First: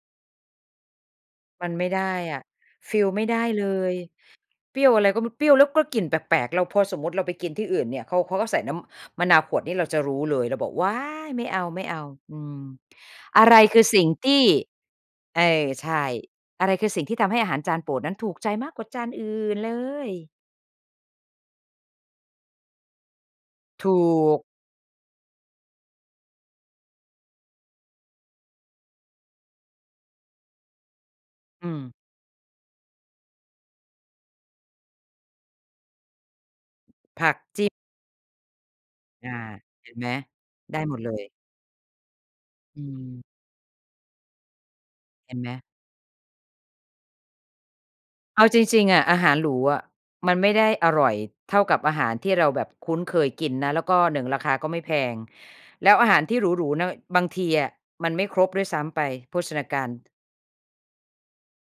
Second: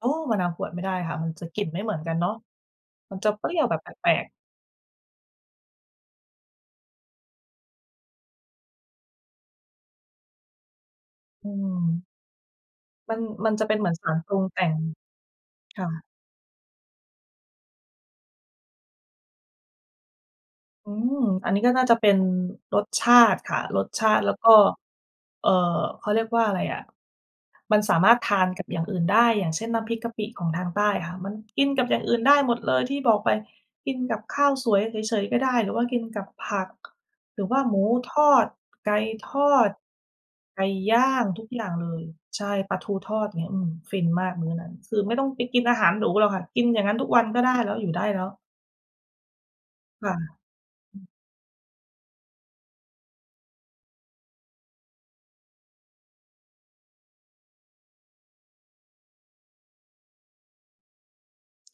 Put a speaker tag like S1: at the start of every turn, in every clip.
S1: โอ้ มะนาวขวดไม่ได้ค่ะ มันจะกลิ่
S2: มั
S1: น
S2: น
S1: ไม่
S2: ไม
S1: เ
S2: ่
S1: หมือ
S2: ไ
S1: น
S2: ด
S1: กั
S2: ้
S1: นเนาะ
S2: อะ ฟีล
S1: มัน
S2: ไม่
S1: จะ
S2: ได
S1: เป
S2: ้
S1: รี้ยว
S2: เล
S1: แบบแป
S2: ย
S1: ลก ๆ
S2: เปรี้ยวอะไรก็ ม เปรี้ยวแล้วก็กลิ่นแปลก ๆ เรา พอสมมุติเราไปกินที่อื่นเนี่ย เขา เขาก็ใส่น้ำมะนาวขวดนี่เราจะรู้เลย เราบอก "ว้าย ไม
S1: อ
S2: ่
S1: ื
S2: เอา
S1: ม
S2: ๆ" อืม
S1: มัน
S2: อะ
S1: มั
S2: ไร
S1: นจะเป็
S2: ค
S1: น
S2: ื
S1: เ
S2: อ
S1: หมือ
S2: ส
S1: น
S2: ิ่
S1: ส
S2: ง
S1: าร
S2: ท
S1: ปรุ
S2: ี่
S1: งแต่ง
S2: เออ
S1: ค
S2: ใ
S1: ่
S2: ช
S1: ะ
S2: ่ อะไรคือสิ่งที่ทำให้อาหารจานโปรดนั้นถูกใจมากกว่าจานอื่นเลย?
S1: อืม อันนี้ก็น่าจะเป็นรสชาติค่ะ ร
S2: ถ
S1: ส
S2: ู
S1: ชาติแล้ว
S2: ก
S1: ก็ เอ่อ เขาเรียกว่าอะไรอะ มันสามารถทานกับอย่างอื่นได้ อย่างเช่น น้ำพริกกะปิของทางใต้ค่ะ มัน กิ
S2: อื
S1: นกับ
S2: ม
S1: อย่างอื่นได้หมดเลยที่บอกไป กินกับข้าวสวยเฉย ๆ ก็ได้ หรือว่ากินกับผัก
S2: ผั
S1: ห
S2: ก
S1: รือว่า
S2: จิ้ม
S1: หมูทอด ไก่
S2: อ
S1: ท
S2: า
S1: อด
S2: เห็นไหม
S1: ไก่
S2: ได้
S1: ย
S2: หมดเ
S1: ่
S2: ล
S1: าง
S2: ย
S1: ทุกอย่างเลย ใช่ ปล
S2: อ
S1: าทูทอ
S2: ืม
S1: ด อย่างเงี้ย อืม ฟินมากมื้อนั้น คือไม่ต้อง
S2: เห็
S1: ไป
S2: นไหม?
S1: กินอาหารหรูหรอกค่ะ กินอย่างงั้นทุกวันก็ได้แล้ว อยู่ได้แล้ว
S2: เอาจริง ๆ อะ อาหารหรูอะ
S1: ค่
S2: มัน
S1: ะ
S2: ไม่ได้อร่อยเท่ากับอาหารที่เราแบบคุ้นเคยกินนะ แล้วก็ 1 ราคาก็ไม่แพง แล้วอาหารที่หรู ๆ นะ บางทีอะมันไม่ครบด้วยซ้ำไป โภชนาการ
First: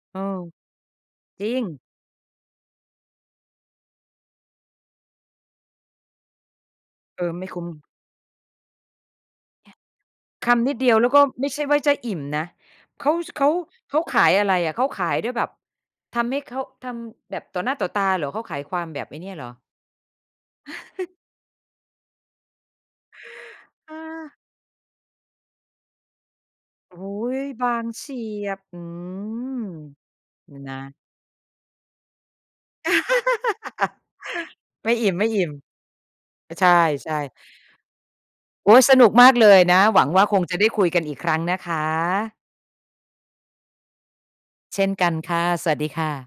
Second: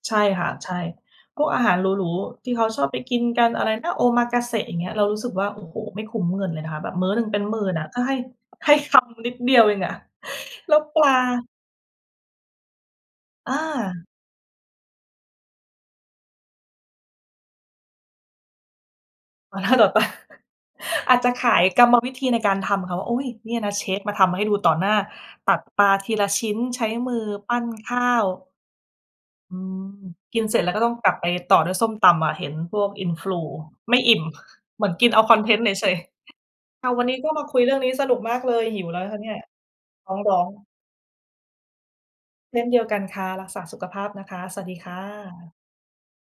S1: ใช่
S2: เออ
S1: ค่ะ ใช่ พ
S2: จ
S1: ว
S2: ร
S1: ก
S2: ิ
S1: อาหาร
S2: ง
S1: หรู ๆ ที่เขาชอบไปกินกันอะไรนะ Omakase อย่างเงี้ย เรารู้สึกว่า โอ้โฮ ไม่คุ้มเงินเลยค่ะ แบบมื้อ
S2: เ
S1: น
S2: อ
S1: ึ
S2: อ
S1: งเป็
S2: ไ
S1: น
S2: ม่
S1: หม
S2: ค
S1: ื่
S2: ุ้ม
S1: นอะ ก็ให้ ให้คำนิดเดียวเองอะ
S2: คำ
S1: แ
S2: น
S1: ล
S2: ิ
S1: ้
S2: ด
S1: ว
S2: เดียว
S1: ป
S2: แ
S1: ล
S2: ล้
S1: า
S2: วก็ไม่ใช่ว่าจะอิ่มนะ เขา ส เขา
S1: อ
S2: เขา
S1: า
S2: ขายอะไรอะ เขาขายด้วยแบบทำให้ เขาทำแบบต่อหน้าต่อตาเหรอ? เขาขายความแบบไอ้เนี่ยเหรอ?
S1: ต่อหน้าต่อ ตา อาจจะขายกรรมวิธีในการทำค่ะว่า "อุ๊ย เนี่ยนะเช
S2: อ
S1: ฟมาทำให้
S2: า
S1: ให้ดูต่อหน้า ตัดปลาทีละชิ้น ใช้
S2: โอ้โฮ
S1: มือ ปั้
S2: บ
S1: น
S2: าง
S1: ข
S2: เฉ
S1: ้า
S2: ี
S1: ว"
S2: ยบ อื
S1: อื
S2: ม
S1: ม กินเสร็จแล
S2: น
S1: ้วก็ต้อ
S2: ะ
S1: งกลับไปต่อด้วยส้มตำอะ เห็นพวก Influ ไม่อิ่ม เหมื
S2: ไม
S1: อ
S2: ่
S1: นก
S2: อ
S1: ินเอาคอน
S2: ิ่
S1: เท
S2: ม
S1: นต์เฉย
S2: ๆ ใช
S1: ๆ ค่ะ วันนี้
S2: ่
S1: ก็
S2: ๆ
S1: มาคุยเรื่องนี้สนุกมากเลย
S2: โอ๊
S1: ห
S2: ย
S1: ิว
S2: ส
S1: แล้ว
S2: น
S1: น
S2: ุก
S1: ะคะ
S2: ม
S1: เน
S2: า
S1: ี่
S2: ก
S1: ย
S2: เลยนะ หวั
S1: ท
S2: ง
S1: ้อ
S2: ว
S1: ง
S2: ่า
S1: ร
S2: ค
S1: ้อ
S2: งจะได
S1: ง
S2: ้คุยกันอีกครั้งนะคะ
S1: เช่นเดียวกันค่ะ รักษาสุขภาพนะคะ สวัสดี
S2: เช่
S1: ค
S2: น
S1: ่
S2: กันค่ะ
S1: ะ
S2: สวัสดีค่ะ